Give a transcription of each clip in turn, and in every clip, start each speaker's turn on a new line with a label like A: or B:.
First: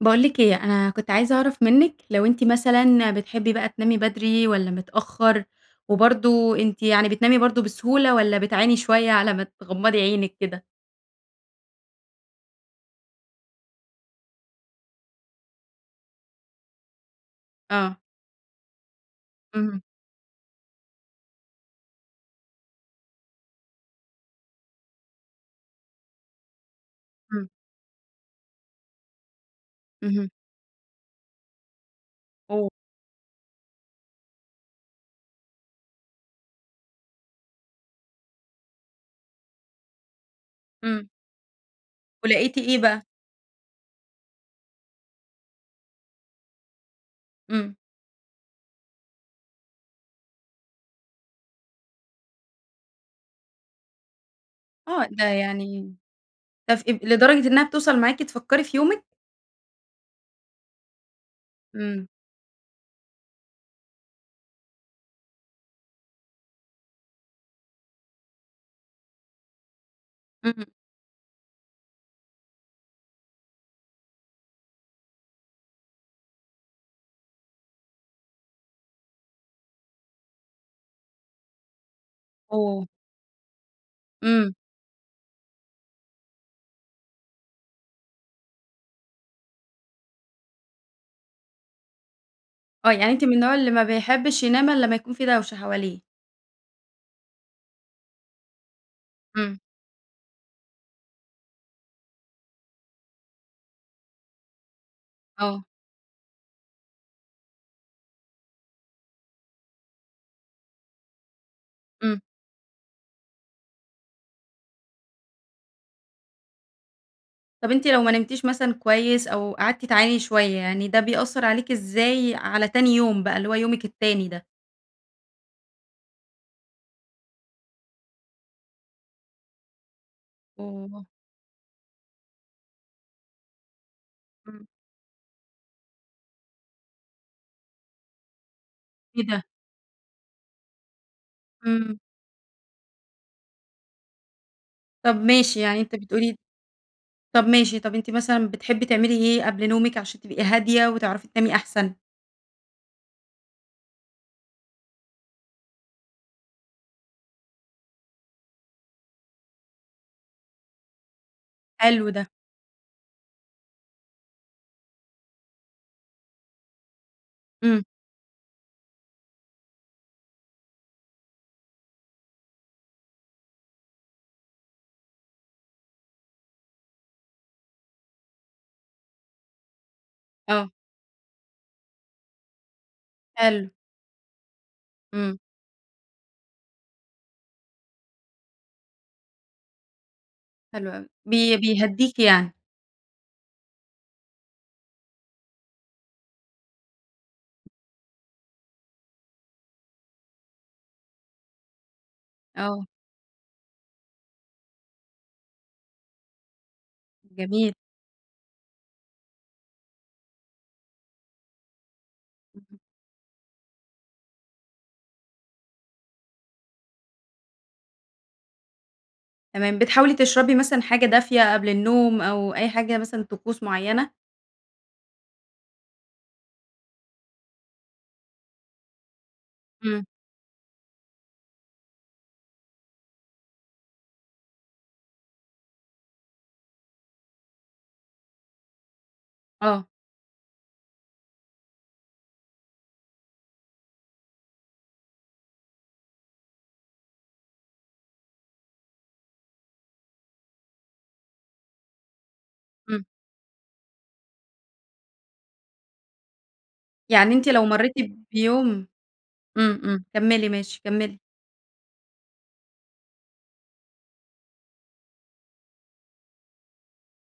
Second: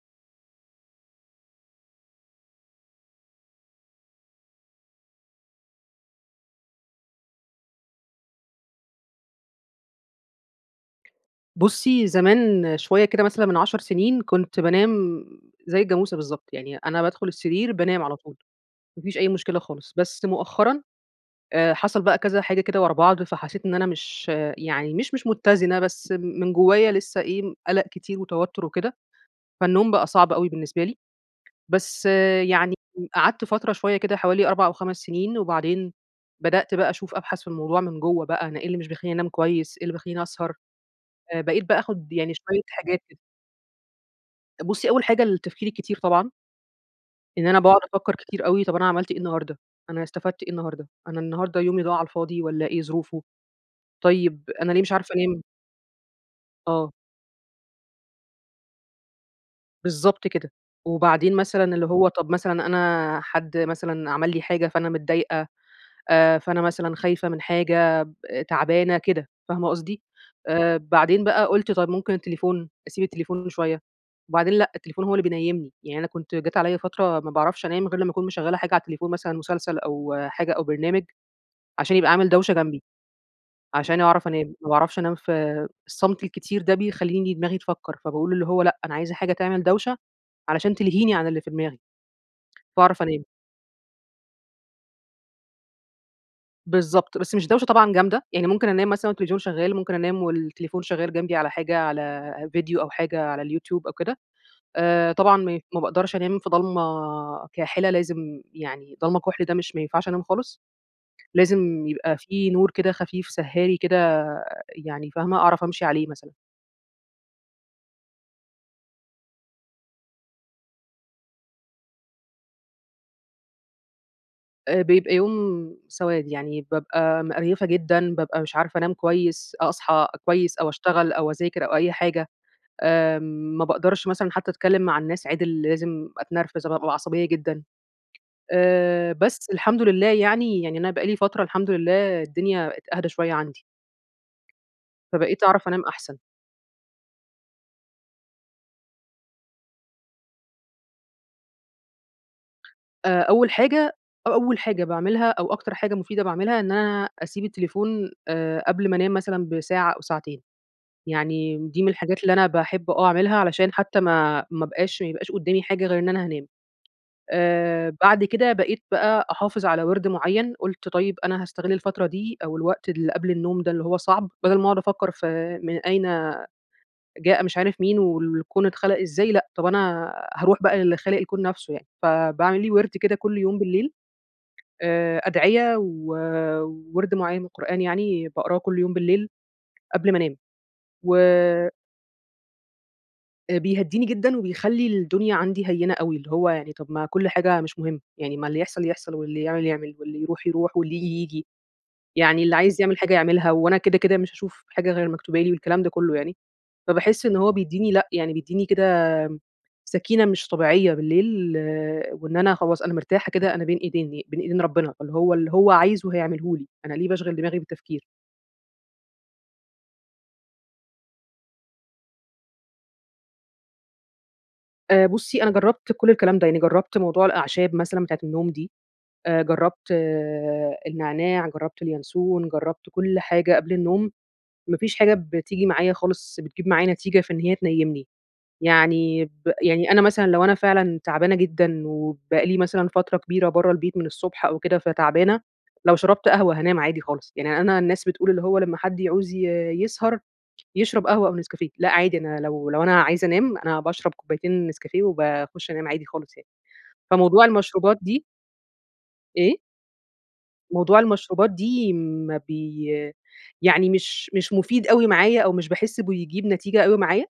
A: باقول لِك إيه، أنا كنت عايزة أعرف منِك، لو أنتِ مثلًا بتحبّي بقى تنامي بدري والّا متأخر؟ وبرضو أنتِ يعني بتنامي برضو بسهولة، والّا بتعاني شوية على ما تغمضي عينِك كده؟
B: بُصّي، زمان شوية كده مثلًا من 10 سنين كنت بانام زَي الجاموسة بالضبط، يعني أنا بادخل السرير
A: آه.
B: بانام على طول، ما فيش أي مشكلة
A: اهم.
B: خالص. بس مؤخرًا آآ حصل بقى كذا حاجة كده ورا بعض، فحسيت إن أنا مش يعني مش مش متزنة، بس من جوايا لسه
A: امم.
B: إيه، قلق كتير وتوتر وكده، فالنوم بقى
A: اهم.
B: صعب أوي بالنسبة لي. بس
A: اوه!
B: يعني قعدْت فترة شوية كده حوالي 4 أو 5 سنين، وبعدين بدأت بقى أشوف أبحث في الموضوع من جوّه بقى، أنا إيه اللي مش بيخلّيني أنام كويس إيه اللي بيخلّيني أسهر.
A: امم.
B: آآ بقيت بقى آخد يعني
A: ولقيتِ
B: شوية
A: إيه
B: حاجات
A: بقى؟
B: كده. بُصّي، أول حاجة التفكير الكتير طبعًا. إن أنا
A: امم.
B: باقعد أفكر كتير أوي، طَب أنا عملْت إيه النهارده، أنا استفدت إيه النهارده، أنا النهارده يومي ضاع على الفاضي والّا إيه ظروفه، طيب أنا ليه مش
A: آه،
B: عارفة
A: ده
B: انام؟
A: يعني تف
B: آه.
A: اب لدرجة إنها بتوصل معاكِ تفكري في يومِك؟
B: بالضبط كده، وبعدين مثلًا اللي
A: إمم.
B: هو طَب مثلًا أنا حد مثلًا عمل لي حاجة فأنا متضايقة، آآ فأنا مثلًا خايفة من حاجة ب تعبانة كده، فاهمة قصدي؟
A: إمم.
B: آآ بعدين بقى قُلت طَب ممكن التليفون أسيب التليفون شوية، وبعدين لأ، التليفون هو اللي بينيّمني، يعني أنا كنت جات عليّا فترة ما باعرفش أنام غير لما أكون مشغّلة حاجة على التليفون، مثلًا مسلسل أو حاجة أو برنامج، عشان يبقى عامل دوشة جنبي،
A: اوه!
B: عشان أعرف
A: إمم.
B: أنام، ما باعرفش أنام في الصمت الكتير ده بيخلّيني دماغي تفكر، فباقول اللي هو لأ، أنا عايزة حاجة تعمل دوشة علشان تلهيني عن اللي في دماغي،
A: آه،
B: فاعرف
A: يعني
B: أنام.
A: أنتِ من النوع اللي ما بيحبّش ينام إلا لمّا يكون في دوشة حواليه.
B: بالضبط، بس مش دوشة طبعًا جامدة، يعني ممكن أنام مثلًا والتلفزيون
A: إمم.
B: شغال، ممكن أنام والتليفون شغال جنبي على حاجة، على فيديو أو حاجة على اليوتيوب أو كده. آآ طبعًا م
A: آه.
B: ما باقدرش أنام في ضلمة كاحلة لازم يعني ضلمة كُحْل ده مش ما ينفعش أنام خالص، لازم يبقى
A: إمم.
B: في نور كده خفيف سهّاري كده يعني فاهمة، أعرف أمشي عليه مثلًا.
A: طَب أنتِ لو ما نمتيش مثلًا كويس، أو قعدتِ تعاني شوية يعني، ده بيأثر عليكِ إزاي على تاني يوم بقى، اللي هو يومِك التاني ده؟
B: آآ بيبقى يوم سواد، يعني بابقى مقرْيفة جدًا، بابقى مش عارفة أنام كويس، أ أصحى كويس، أو
A: اوه!
B: أشتغل أو أذاكر أو أي حاجة. آمم ما باقدرش مثلًا حتى
A: إمم.
B: أتكلم مع الناس عِدِل لازم أتنرفز أب بابقى عصبية جدًا. آآ
A: إيه ده؟ّ!
B: بس الحمد لله يعني، يعني أنا بقى لي فترة الحمد
A: إمم.
B: لله الدنيا بقِت أهدى شوية عندي.
A: طَب
B: فبقِيت
A: ماشي،
B: أعرف
A: يعني
B: أنام
A: أنتِ
B: أحسن.
A: بتقولي طَب ماشي، طَب أنتِ مثلًا بتحبي تعملي إيه قبل نومِك عشان تبقي هادية وتعرفي تنامي أحسن؟
B: آآ أول حاجة أ أول حاجة باعملها، أو أكتر حاجة مفيدة باعملها إن أنا أسيب التليفون آآ قبل ما أنام مثلًا بساعة أو ساعتين. يعني دي من
A: حلو
B: الحاجات
A: ده.
B: اللي أنا باحب آه، أعملها علشان حتى ما ما ابقاش ما يبقاش قدامي حاجة غير إن أنا هانام.
A: امم.
B: آآ بعد كده بقيت بقى أحافظ على وِرْد معيّن، قُلت طيب أنا هاستغل الفترة دي أو الوقت اللي قبل النوم ده اللي هو صعْب، بَدل ما أقعد أفكر في من أين جاء مش عارف مين، والكون اتخلق إزاي لأ، طَب أنا هاروح
A: آه.
B: بقى للي خالق الكون نفْسه يعني. فباعمل لي وِرْد كده كل يوم
A: حلو.
B: بالليل، آآ
A: امم.
B: أدعية ووِرْد معين من القرآن يعني، باقراه كل يوم بالليل قبل ما انام.
A: حلو أوي
B: و
A: بي بيهدِّيكِ يعني؟
B: آآ بيهدّيني جدًا وبيخلّي الدنيا عندي هينة أوي، اللي هو يعني طَب ما كُل حاجة مش مهم، يعني ما اللي يحصل يحصل، واللي يعمل يعمل، واللي يروح يروح، واللي ييجي ييجي. يعني اللي عايز
A: آه.
B: يعمل حاجة يعملها وأنا كده، كده مش هاشوف حاجة غير المكتوبة لي والكلام ده كلّه يعني. فباحس إن هو
A: جميل.
B: بيدّيني لأ، يعني بيدّيني كده سكِينة مش طبيعية بالليل، وإن أنا
A: [unintelligible]
B: خلاص أنا مرتاحة كده، أنا بين إيدين بين إيدين ربنا، اللي هو اللي هو عايزه هيعمله لي، أنا ليه باشغل دماغي بالتفكير.
A: تمام بتحاولي تشربي مثلًا حاجة دافية قبل النوم أو أي حاجة مثلًا طقوس معينة؟
B: آآ بُصي أنا جربت كل الكلام ده، يعني جربت موضوع الأعشاب مثلًا بتاعة النوم دي، آآ جربت
A: امم.
B: النعناع، جربت اليانسون، جربت كل حاجة قبل النوم، ما فيش حاجة بتيجي معايا خالص بتجيب معايا نتيجة في إن هي تنيمني. يعني ب
A: آه.
B: يعني أنا مثلًا لو أنا فعلًا تعبانة جدًا وبقى لي مثلًا فترة كبيرة برّه البيت من الصبح أو كده فتعبانة، لو شربت قهوة هانام عادي خالص. يعني أنا الناس بتقول اللي هو لما حد يعوز ي يسهر يشرب قهوة أو نسكافيه لأ، عادي أنا لو لو أنا
A: امم.
B: عايزة أنام أنا باشرب كوبايتين نسكافيه وباخش أنام عادي خالص يعني.
A: يعني
B: فموضوع
A: أنتِ لو مريتِ
B: المشروبات دي
A: بيوم
B: إيه؟
A: امم، امم كملي ماشي،
B: موضوع
A: كملي.
B: المشروبات دي ما بي يعني مش مش مفيد أوي معايا أو مش باحس بيجيب نتيجة أوي معايا.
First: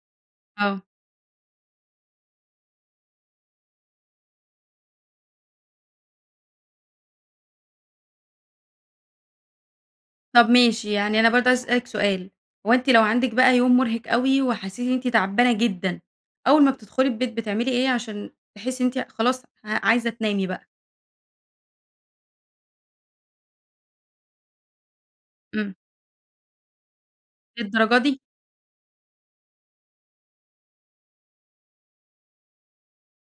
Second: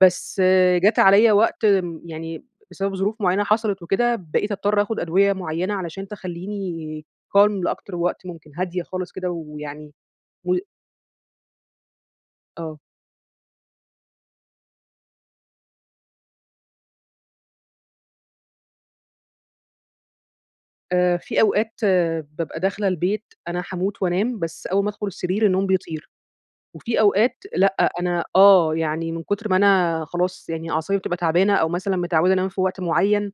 B: بس
A: آه.
B: جات عليَّ وقت، امم، يعني بسبب ظروف معينة حصلت وكده، بقيت أضطر آخد أدوية معينة علشان تخليني calm لأكتر وقت ممكن هادية خالص كده ويعني
A: طب
B: و
A: ماشي يعني أنا برضه عايزة أسألِك سؤال، هو
B: آه.
A: أنتِ لو عندك بقى يوم مرهق أوي، وحسيتِ إن أنتِ تعبانة جدًا أول ما بتدخلي البيت بتعملي إيه عشان تحسي إن أنتِ خلاص ع عايزة تنامي بقى؟
B: آآ في أوقات بابقى داخلة البيت أنا هاموت وأنام بس أول ما أدخل السرير النوم
A: امم.
B: بيطير. وفي أوقات لأ،
A: للدرجة دي؟
B: أنا آه يعني من كتر ما أنا خلاص يعني أعصابي بتبقى تعبانة أو مثلًا متعودة أنام في وقت معين،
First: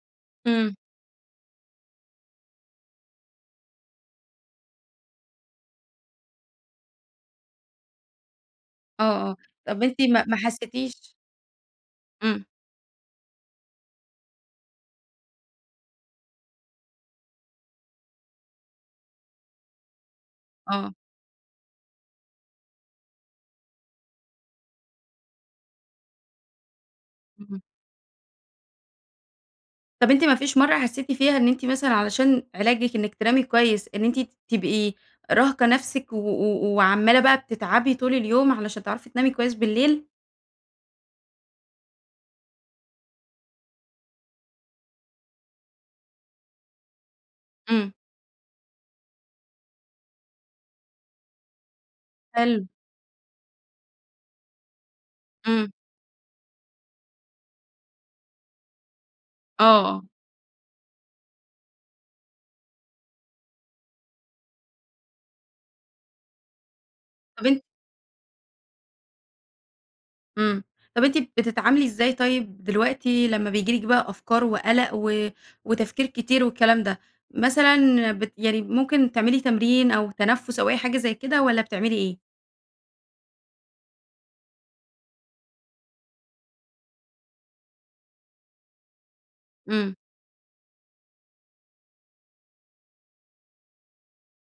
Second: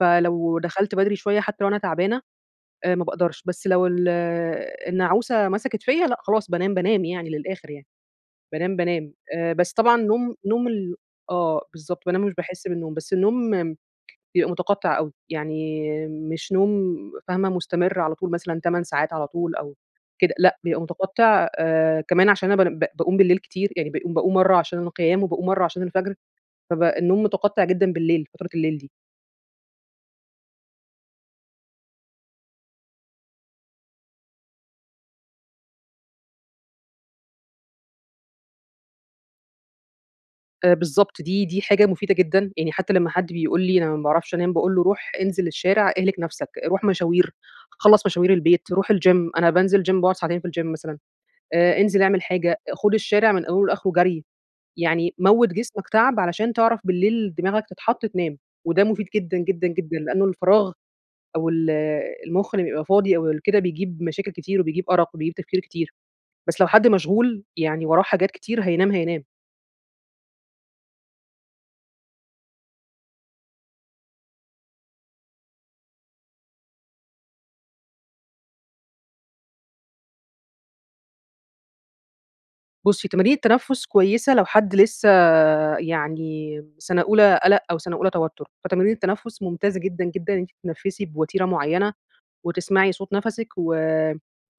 B: فلو
A: امم.
B: دخلت بدري شوية حتى لو أنا تعبانة آآ ما باقدرش، بس لو ال النعوسة مسكت فيَّ لأ، خلاص بانام، بانام يعني للآخر يعني. بانام، بانام.
A: آه، آه
B: آآ بس
A: طب
B: طبعًا
A: أنتِ ما
B: نوم
A: ما
B: نوم ال
A: حسيتيش
B: آه بالضبط بانام مش
A: امم.
B: باحس بالنوم بس النوم بيبقى متقطع أوي يعني مش نوم فاهمة مستمر على طول مثلًا 8 ساعات على طول أو كده لأ، بيبقى
A: آه.
B: متقطع آآ كمان عشان أنا بان باقوم بالليل كتير يعني باقوم باقوم مرّة عشان القيام، وباقوم مرّة عشان الفجر فبقى النوم
A: امم.
B: متقطع جدًا بالليل، فترة الليل دي.
A: طب أنتِ ما فيش مرّة حسيتِ فيها إن أنتِ مثلًا علشان علاجِك إنِك تنامي كويس، إن أنتِ ت تبقي راهقة نفسِك و و وعمالة بقى بتتعبي طول اليوم، علشان تعرفي تنامي كويس بالليل؟
B: آآ، بالضبط دي دي حاجة مفيدة جدًا، يعني حتى لمّا حد بيقول لي أنا ما باعرفش أنام، باقول له: "روح انزل الشارع اهلِك نفسَك، روح مشاوير،
A: إمم.
B: خلّص مشاوير البيت، روح الgym، أنا بانزل gym باقعد ساعتين في الgym مثلًا. آآ، انزل اعمل حاجة،
A: حلو.
B: خد الشارع من أوله لآخره جري، يعني موّت
A: إمم.
B: جسمَك تعب علشان تعرف بالليل دماغَك تتحط تنام." وده مفيد جدًا، جدًا، جدًا
A: آه.
B: لأنه الفراغ أو ال المخ لمّا بيبقى فاضي أو ال كده بيجيب مشاكل كتير وبيجيب أرق وبيجيب تفكير كتير. بس لو حد مشغول،
A: طب أن
B: يعني وراه حاجات كتير، هينام، هينام.
A: إمم، طب أنتِ بتتعاملي إزاي طيب دلوقتي لمّا بييجي لِك بقى أفكار وقلق و وتفكير كتير والكلام ده؟ مثلًا بت يعني ممكن تعملي تمرين أو تنفس أو أي حاجة زي كده، والّا بتعملي إيه؟
B: بُصّي، تمارين التنفس كويسة لو حد لسه يعني سنة أولى قلق أو سنة أولى توتر، فتمارين التنفس ممتازة
A: إمم.
B: جدًا، جدًا إن أنتِ تتنفسي بوتيرة معينة وتسمعي صوت نفَسِك و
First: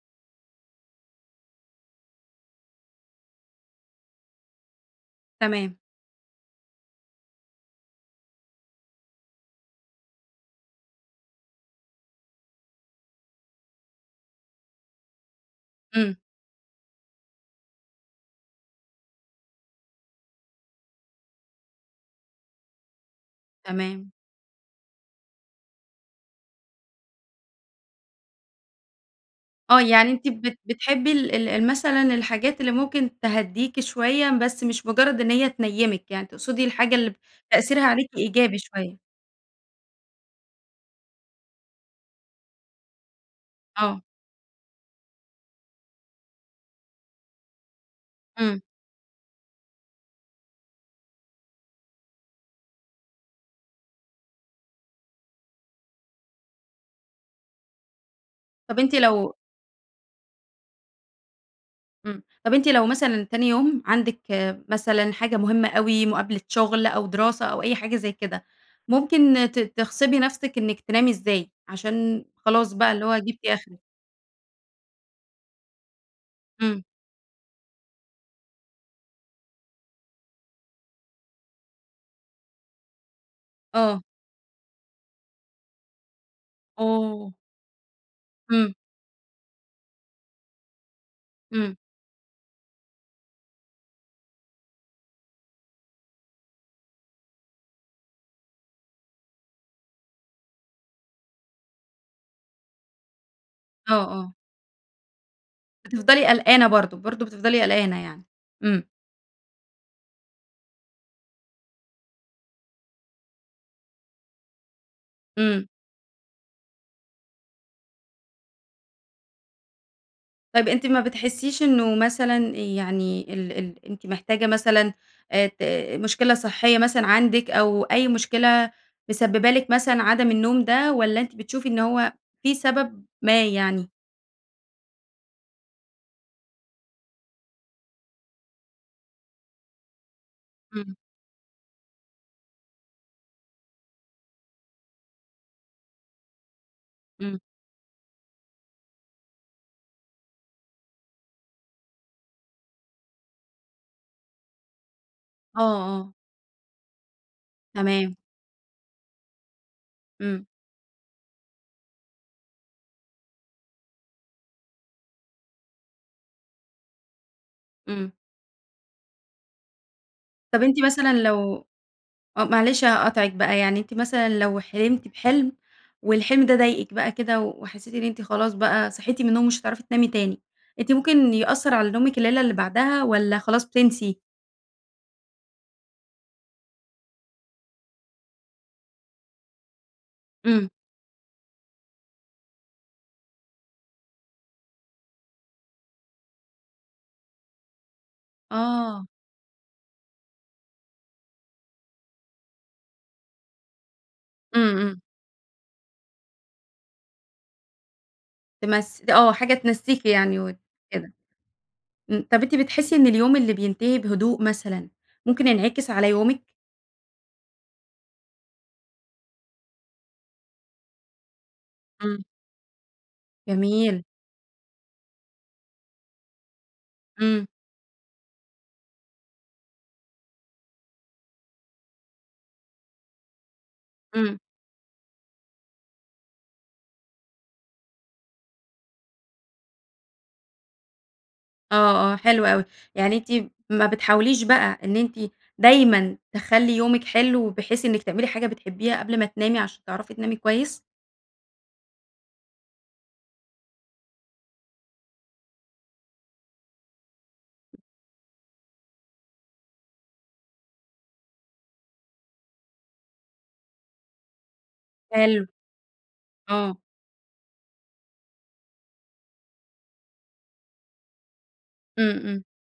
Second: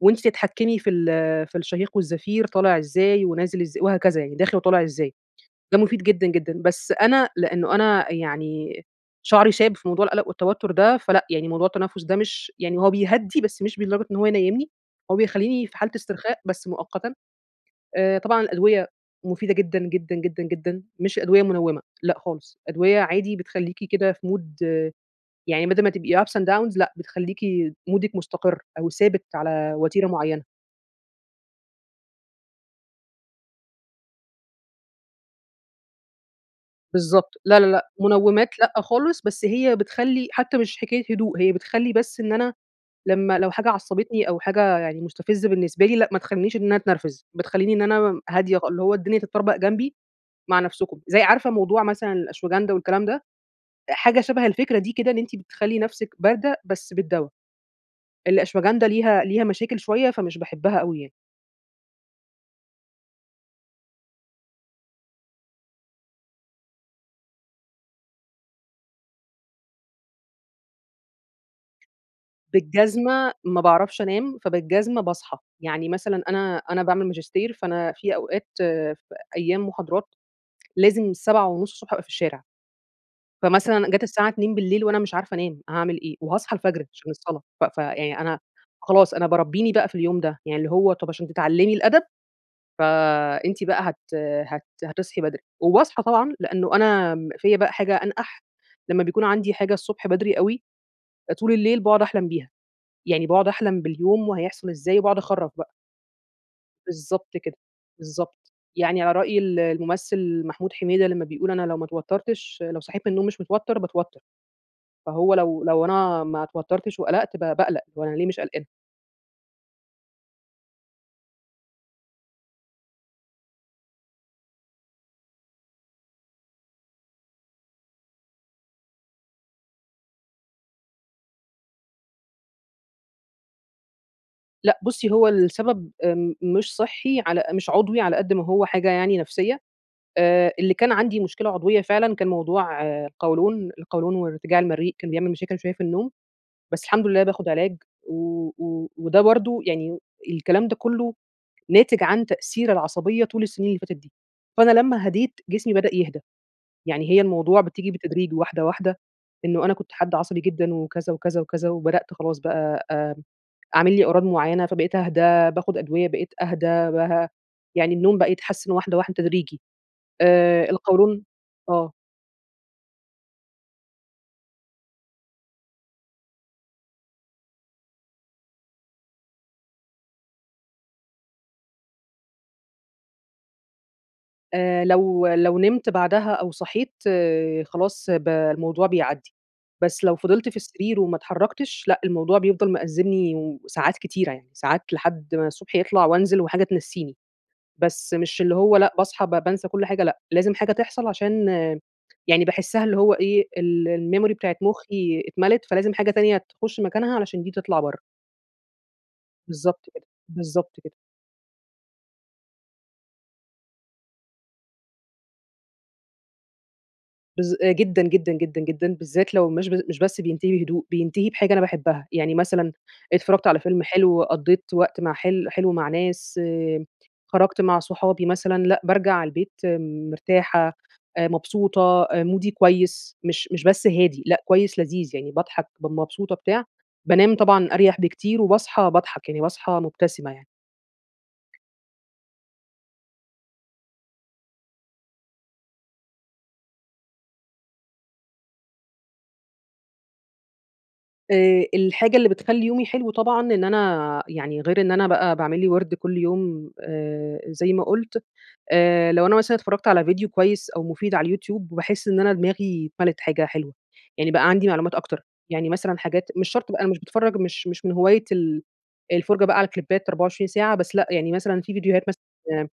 B: وأنتِ تتحكمي في ال في الشهيق والزفير، طالع إزاي ونازل إزاي وهكذا، يعني داخل وطالع إزاي.
A: تمام.
B: ده مفيد جدًا، جدًا. بس أنا لأنه أنا يعني شعري شاب في موضوع القلق والتوتر ده، فلأ يعني موضوع التنفس ده مش يعني هو بيهدي بس مش لدرجة إن هو ينيّمني، هو بيخلّيني في حالة
A: إمم.
B: استرخاء بس مؤقتًا. آآ، طبعًا الأدوية مفيدة جدًا، جدًا، جدًا، جدًا، مش أدوية منوِّمة، لأ خالص، أدوية عادي بتخلّيكِ
A: تمام.
B: كده في mood يعني بدل ما تبقي ups and downs لأ بتخليكِ مودِك مستقر أو ثابت على
A: آه،
B: وتيرة
A: يعني أنتِ
B: معينة.
A: بت بتحبي ال ال ال مثلًا الحاجات اللي ممكن تهديكِ شوية بس مش مجرد إن هي تنيمِك، يعني تقصدي الحاجة اللي ب
B: بالضبط. لا، لا،
A: تأثيرها
B: لأ،
A: عليكِ إيجابي
B: منومات لأ
A: شوية.
B: خالص، بس هي بتخلّي حتى مش حكاية هدوء، هي بتخلّي بس إن أنا لمّا لو حاجة
A: آه.
B: عصبتني أو حاجة يعني مستفزة بالنسبة لي لأ، ما تخلينيش إن أنا اتنرفز، بتخليني إن أنا مم هادية
A: إمم.
B: خال اللي هو الدنيا تتطربق جنبي، مع نفسكم. زي عارفة موضوع مثلًا الأشواجندا والكلام ده؟ حاجة شَبه الفكرة دي كده إن أنتِ بتخلّي نفسِك باردة، بس بالدوا.
A: طب
B: الأشواجندا
A: أنتِ
B: ليها
A: لو
B: ليها مشاكل شوية، فمش باحبها أوي يعني.
A: امم. طَب أنتِ لو مثلًا تاني يوم عندِك مثلًا حاجة مهمة أوي، مقابلة شغل أو دراسة أو أي حاجة زَي كده، ممكن ت تغصبي نفسِك إنِك تنامي إزاي عشان خلاص بقى اللي هو
B: بالجزمة
A: جبتِ
B: ما
A: آخرِك؟
B: باعرفش أنام، فبالجزمة باصحى. يعني مثلًا أنا
A: امم.
B: أنا باعمل ماجستير، فأنا في أوقات فأيام محاضرات لازم 7:30 ص أبقى في الشارع. فمثلًا
A: آه.
B: جات الساعة 02:00 وأنا مش عارفة أنام هاعمل إيه، وهاصحى الفجر عشان
A: أوه!
B: الصلاة ف فيعني أنا
A: امم.
B: خلاص أنا باربّيني بقى في اليوم ده، يعني اللي هو طَب عشان تتعلّمي
A: امم.
B: الأدب فأنتِ بقى هت هت هتصحي بدري. وباصحى طبعًا، لأنه أنا آمم فيّا بقى حاجة أنقَح، لمّا بيكون عندي حاجة الصبح بدري أوي، طول الليل باقعد أحلم بيها. يعني باقعد أحلم
A: آه،
B: باليوم
A: آه.
B: وهيحصل إزاي وباقعد اخرّف بقى.
A: بتفْضلي قلقانة برضو، برضو
B: بالضبط كده،
A: بتفْضلي قلقانة يعني.
B: بالضبط.
A: امم.
B: يعني على رأي ال الممثل محمود حميدة لما بيقول: "أنا لو ما اتوتّرتش لو صحيت من النوم مش متوتر باتوتّر." فهو لو
A: امم.
B: لو أنا ما اتوتّرتش وقلقْت ب باقلق، هو أنا ليه مش قلقانة؟
A: طَب أنتِ ما بتحسّيش إنه مثلًا يعني ال ال أنتِ محتاجة مثلًا آآ ت مشكلة صحية مثلًا عندِك، أو أي مشكلة مسببة لِك مثلًا عدم النوم ده، والّا أنتِ بتشوفي إن هو في سبب ما يعني؟
B: لأ، بُصّي، هو السبب آمم مش صحّي على مش عضوي على قد ما هو حاجة يعني نفسية. آآ اللي كان
A: إمم.
B: عندي مشكلة عضوية فعلًا كان موضوع القولون، القولون وارتجاع المريء كان بيعمل مشاكل شوية في النوم، بس الحمد لله
A: امم.
B: باخد علاج، و و وده برضه يعني الكلام ده كلّه ناتج عن تأثير العصبية طول السنين اللي فاتت دي. فأنا لما هدِيت
A: آه،
B: جسمي بدأ
A: آه.
B: يهدى. يعني هي الموضوع بتيجي
A: تمام.
B: بالتدريج واحدة، واحدة، إنه أنا كنت حد عصبي
A: امم.
B: جدًا، وكذا، وكذا، وكذا، وبدأت خلاص بقى آمم عامل لي أعراض معينة فبقيت اهدى، باخد أدوية بقيت اهدى بها يعني
A: امم.
B: النوم بقى يتحسن واحدة، واحدة تدريجي.
A: طَب
B: آآ
A: أنتِ مثلًا
B: القولون
A: لو
B: آه.
A: آه، معلش هاقاطعِك بقى، يعني أنتِ مثلًا لو حلمتِ بحلْم، والحلم ده ضايقِك بقى كده وحسيتِ إن أنتِ خلاص بقى صحيتِ من النوم ومش هتعرفي تنامي تاني، أنتِ ممكن يأثّر على نومِك الليلة اللي بعدها، والّا خلاص بتنسي؟
B: آآ لو لو نِمت بعدها أو صحيت خلاص ب الموضوع بيعدّي. بس لو فضلْت في
A: امم.
B: السرير وما اتحركْتش لأ، الموضوع بيفضل مأزمني وساعات كتيرة يعني، ساعات لحد ما الصبح يطلع وأنزل وحاجة تنسّيني. بس مش اللي هو لأ،
A: آه.
B: باصحى ب بانسى كل حاجة لأ، لازم حاجة تحصل عشان يعني باحسّها اللي هو إيه، ال الmemory بتاعة
A: امم، امم.
B: مخي اتملِت، فلازم حاجة تانية تخش مكانها علشان دي تطلع بره.
A: تمس ت آه، حاجة
B: بالضبط كده،
A: تنسّيكِ يعني وت
B: بالضبط كده.
A: كده. امم، طَب أنتِ بتحسّي إن اليوم اللي بينتهي بهدوء مثلًا، ممكن ينعكس على يومِك؟
B: بالذ آآ جدًا، جدًا، جدًا، جدًا، بالذات لو مش ب مش بس بينتهي بهدوء، بينتهي بحاجة أنا باحبها.
A: إمم.
B: يعني مثلًا، اتفرّجْت على فيلم
A: جميل.
B: حلو، قضّيت وقت مع حل حلو مع ناس،
A: إمم.
B: خرجْت مع صحابي مثلًا، لأ، بارجع البيت مرتاحة، آآ مبسوطة، آآ مُودي كويس، مش مش بس هادي
A: إمم.
B: لأ، كويس لذيذ، يعني باضحك ب مبسوطة بتاع، بانام طبعًا أريَح بكتير، وباصحي باضحك، يعني باصحي مُبتسمة يعني.
A: آه، آه، حلو أوي. يعني أنتِ ما بتحاوليش بقى إن أنتِ دايمًا تخلّي يومِك حلو، بحيث إنِك تعملي حاجة بتحبيها قبل ما تنامي عشان تعرفي تنامي كويس؟
B: آآ الحاجة اللي بتخلّي يومي حلو طبعًا إن أنا يعني غير إن أنا بقى باعمل لي وِرْد كُل يوم آآ زي ما قُلت، آآ لو أنا مثلًا اتفرّجْت على فيديو كويس أو مفيد على اليوتيوب، باحس إن أنا دماغي اتملِت حاجة حاجة حلوة، يعني بقى عندي معلومات أكتر.
A: حلو.
B: يعني مثلًا حاجات مش شرط
A: آه.
B: بقى أنا مش باتفرج مش مش من هواية ال الفُرجة بقى على كليبّات 24 ساعة بس لأ، يعني مثلًا في فيديوهات
A: إمم،
B: مثلًا
A: إمم.
B: آآ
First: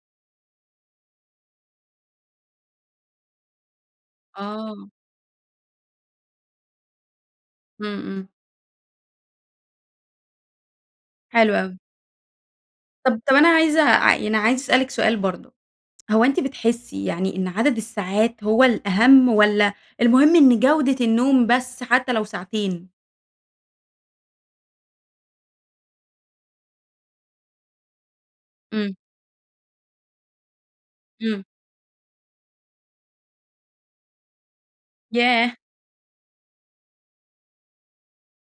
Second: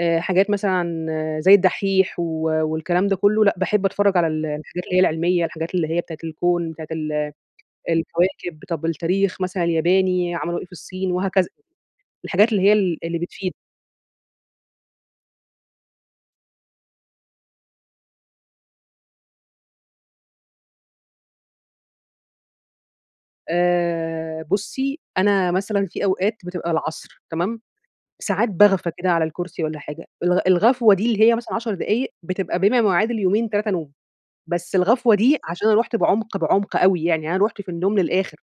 B: آآ حاجات مثلًا عن زَي الدحّيح و والكلام ده كله، لأ، باحب أتفرج على ال الحاجات
A: آه.
B: اللي هي العلمية، الحاجات اللي هي بتاعة الكون، بتاعة ال
A: إمم، إمم.
B: الكواكب طَب التاريخ مثلًا الياباني، عملوا إيه في الصين، وهكذا
A: حلو أوي.
B: الحاجات اللي هي ال اللي
A: طَب طَب أنا
B: بتفيد.
A: عايزة ع يعني عايزة أسألِك سؤال برضه، هو أنتِ بتحسّي يعني إن عدد الساعات هو الأهم، والّا المهم إن جوْدة النوم بس حتى لو ساعتين؟
B: آآ، بُصّي أنا مثلًا في أوقات بتبقى العصر، تمام، ساعات باغفى
A: امم.
B: كده على الكرسي والّا حاجة الغ الغفوة دي اللي هي
A: امم.
B: مثلًا 10 دقايق بتبقى بما يعادل يومين، 3 نوم. بس الغفوة دي
A: ياه!
B: عشان أنا رُحت بعمق، بعمق أوي يعني أنا رُحت في النوم للآخر.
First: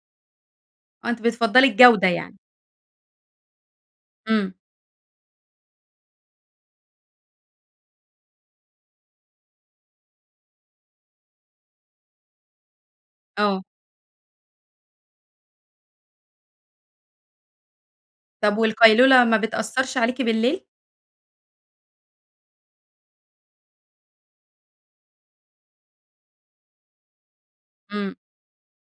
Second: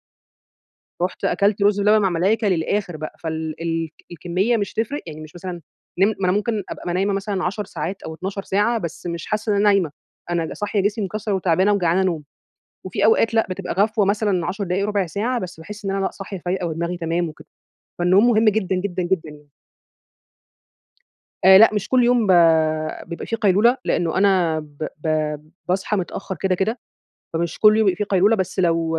A: آه، أنتِ
B: رُحت أكلت
A: بتفضَّلي
B: رز باللبن
A: الجودة
B: مع
A: يعني؟
B: الملايكة للآخر بقى، فال ال
A: امم.
B: الكمية مش هتفرق يعني مش مثلًا نم ما أنا ممكن أبقى م نايمة مثلًا 10 ساعات أو 12 ساعة بس مش حاسة إن أنا نايمة. أنا صاحية جسمي مكسر وتعبانة وجعانة نوم وفي أوقات لأ
A: آه.
B: بتبقى غفوة مثلًا 10 دقايق ربع ساعة بس باحس إن أنا لأ صاحية فايقة ودماغي تمام وكده. فالنوم مهم
A: طب،
B: جدًا، جدًا،
A: والقيلولة ما
B: جدًا.
A: بتأثرش عليكِ بالليل؟
B: آآ لأ، مش كل يوم ب بيبقى في قيلولة لأنه أنا ب ب باصحى متأخر كده، كده، فمش كل يوم بيبقى في
A: امم.
B: قيلولة بس لو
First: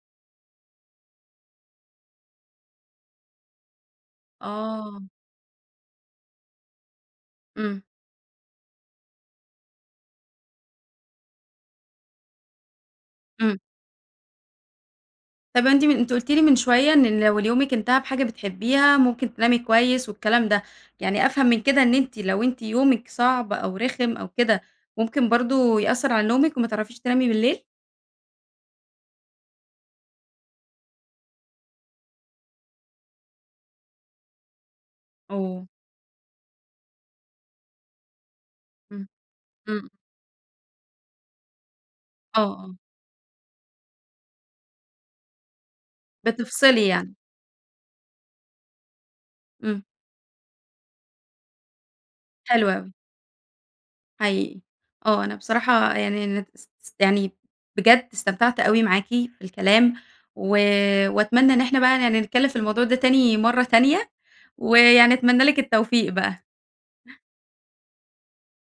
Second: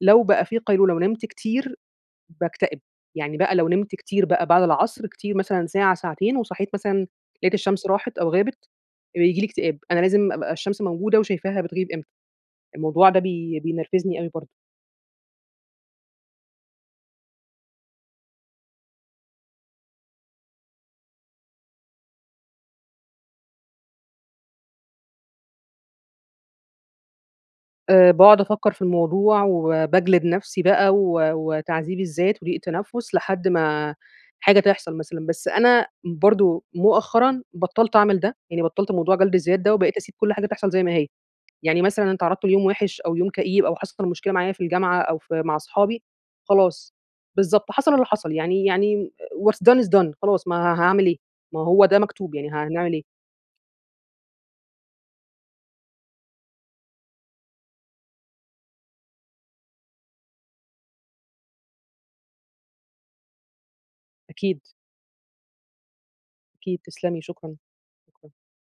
B: لو بقى في قيلولة ونمت كتير باكتئب، يعني بقى لو نمت كتير بقى بعد
A: آه.
B: العصر كتير مثلًا ساعة ساعتين، وصحيت مثلًا لاقيت
A: امم.
B: الشمس راحت أو غابت، بييجي لي اكتئاب، أنا لازم أبقى الشمس موجودة وشايفاها بتغيب إمتى. الموضوع ده
A: امم.
B: بي بينرفزني أوي برضه.
A: طب أنتِ من أنتِ قلتِ لي من شوية إن لو ال يومك انتهى بحاجة بتحبيها ممكن تنامي كويس والكلام ده، يعني أفهم من كده إن أنتِ لو أنتِ يومك صعب أو رخم أو كده ممكن برضه يأثر على نومك وما تعرفيش تنامي بالليل؟
B: آآ، باقعد أفكر في الموضوع، وباجلد نفسي بقى و وتعذيب الذات وضيق تنفُّس لحد ما حاجة تحصل مثلًا، بس
A: oh
B: أنا برضه مؤخرًا بطلت أعمل ده يعني بطلت
A: امم،
B: موضوع جلد الذات ده
A: امم.
B: وبقيت أسيب كل حاجة تحصل زي ما هي. يعني مثلًا أنا
A: آه،
B: اتعرضت ليوم
A: آه.
B: وحش أو يوم كئيب، أو حصل مشكلة معايا في الجامعة أو في مع اصحابي،
A: بتفصلي
B: خلاص،
A: يعني
B: بالضبط، حصل اللي حصل يعني يعني what done
A: امم.
B: is done خلاص ما ها هاعمل إيه ما هو ده مكتوب، يعني
A: حلو
B: هنعمل
A: أوي.
B: إيه؟
A: حقيقي. آه، أنا بصراحة يعني أنا اس اس يعني بجد استمتعت أوي معاكِ في الكلام، و وأتمنى إن إحنا بقى يعني نتكلم في الموضوع ده تاني مرّة تانية،
B: أكيد.
A: ويعني أتمنى لِك التوفيق بقى.
B: أكيد تسلمي شكرًا. [unintelligible]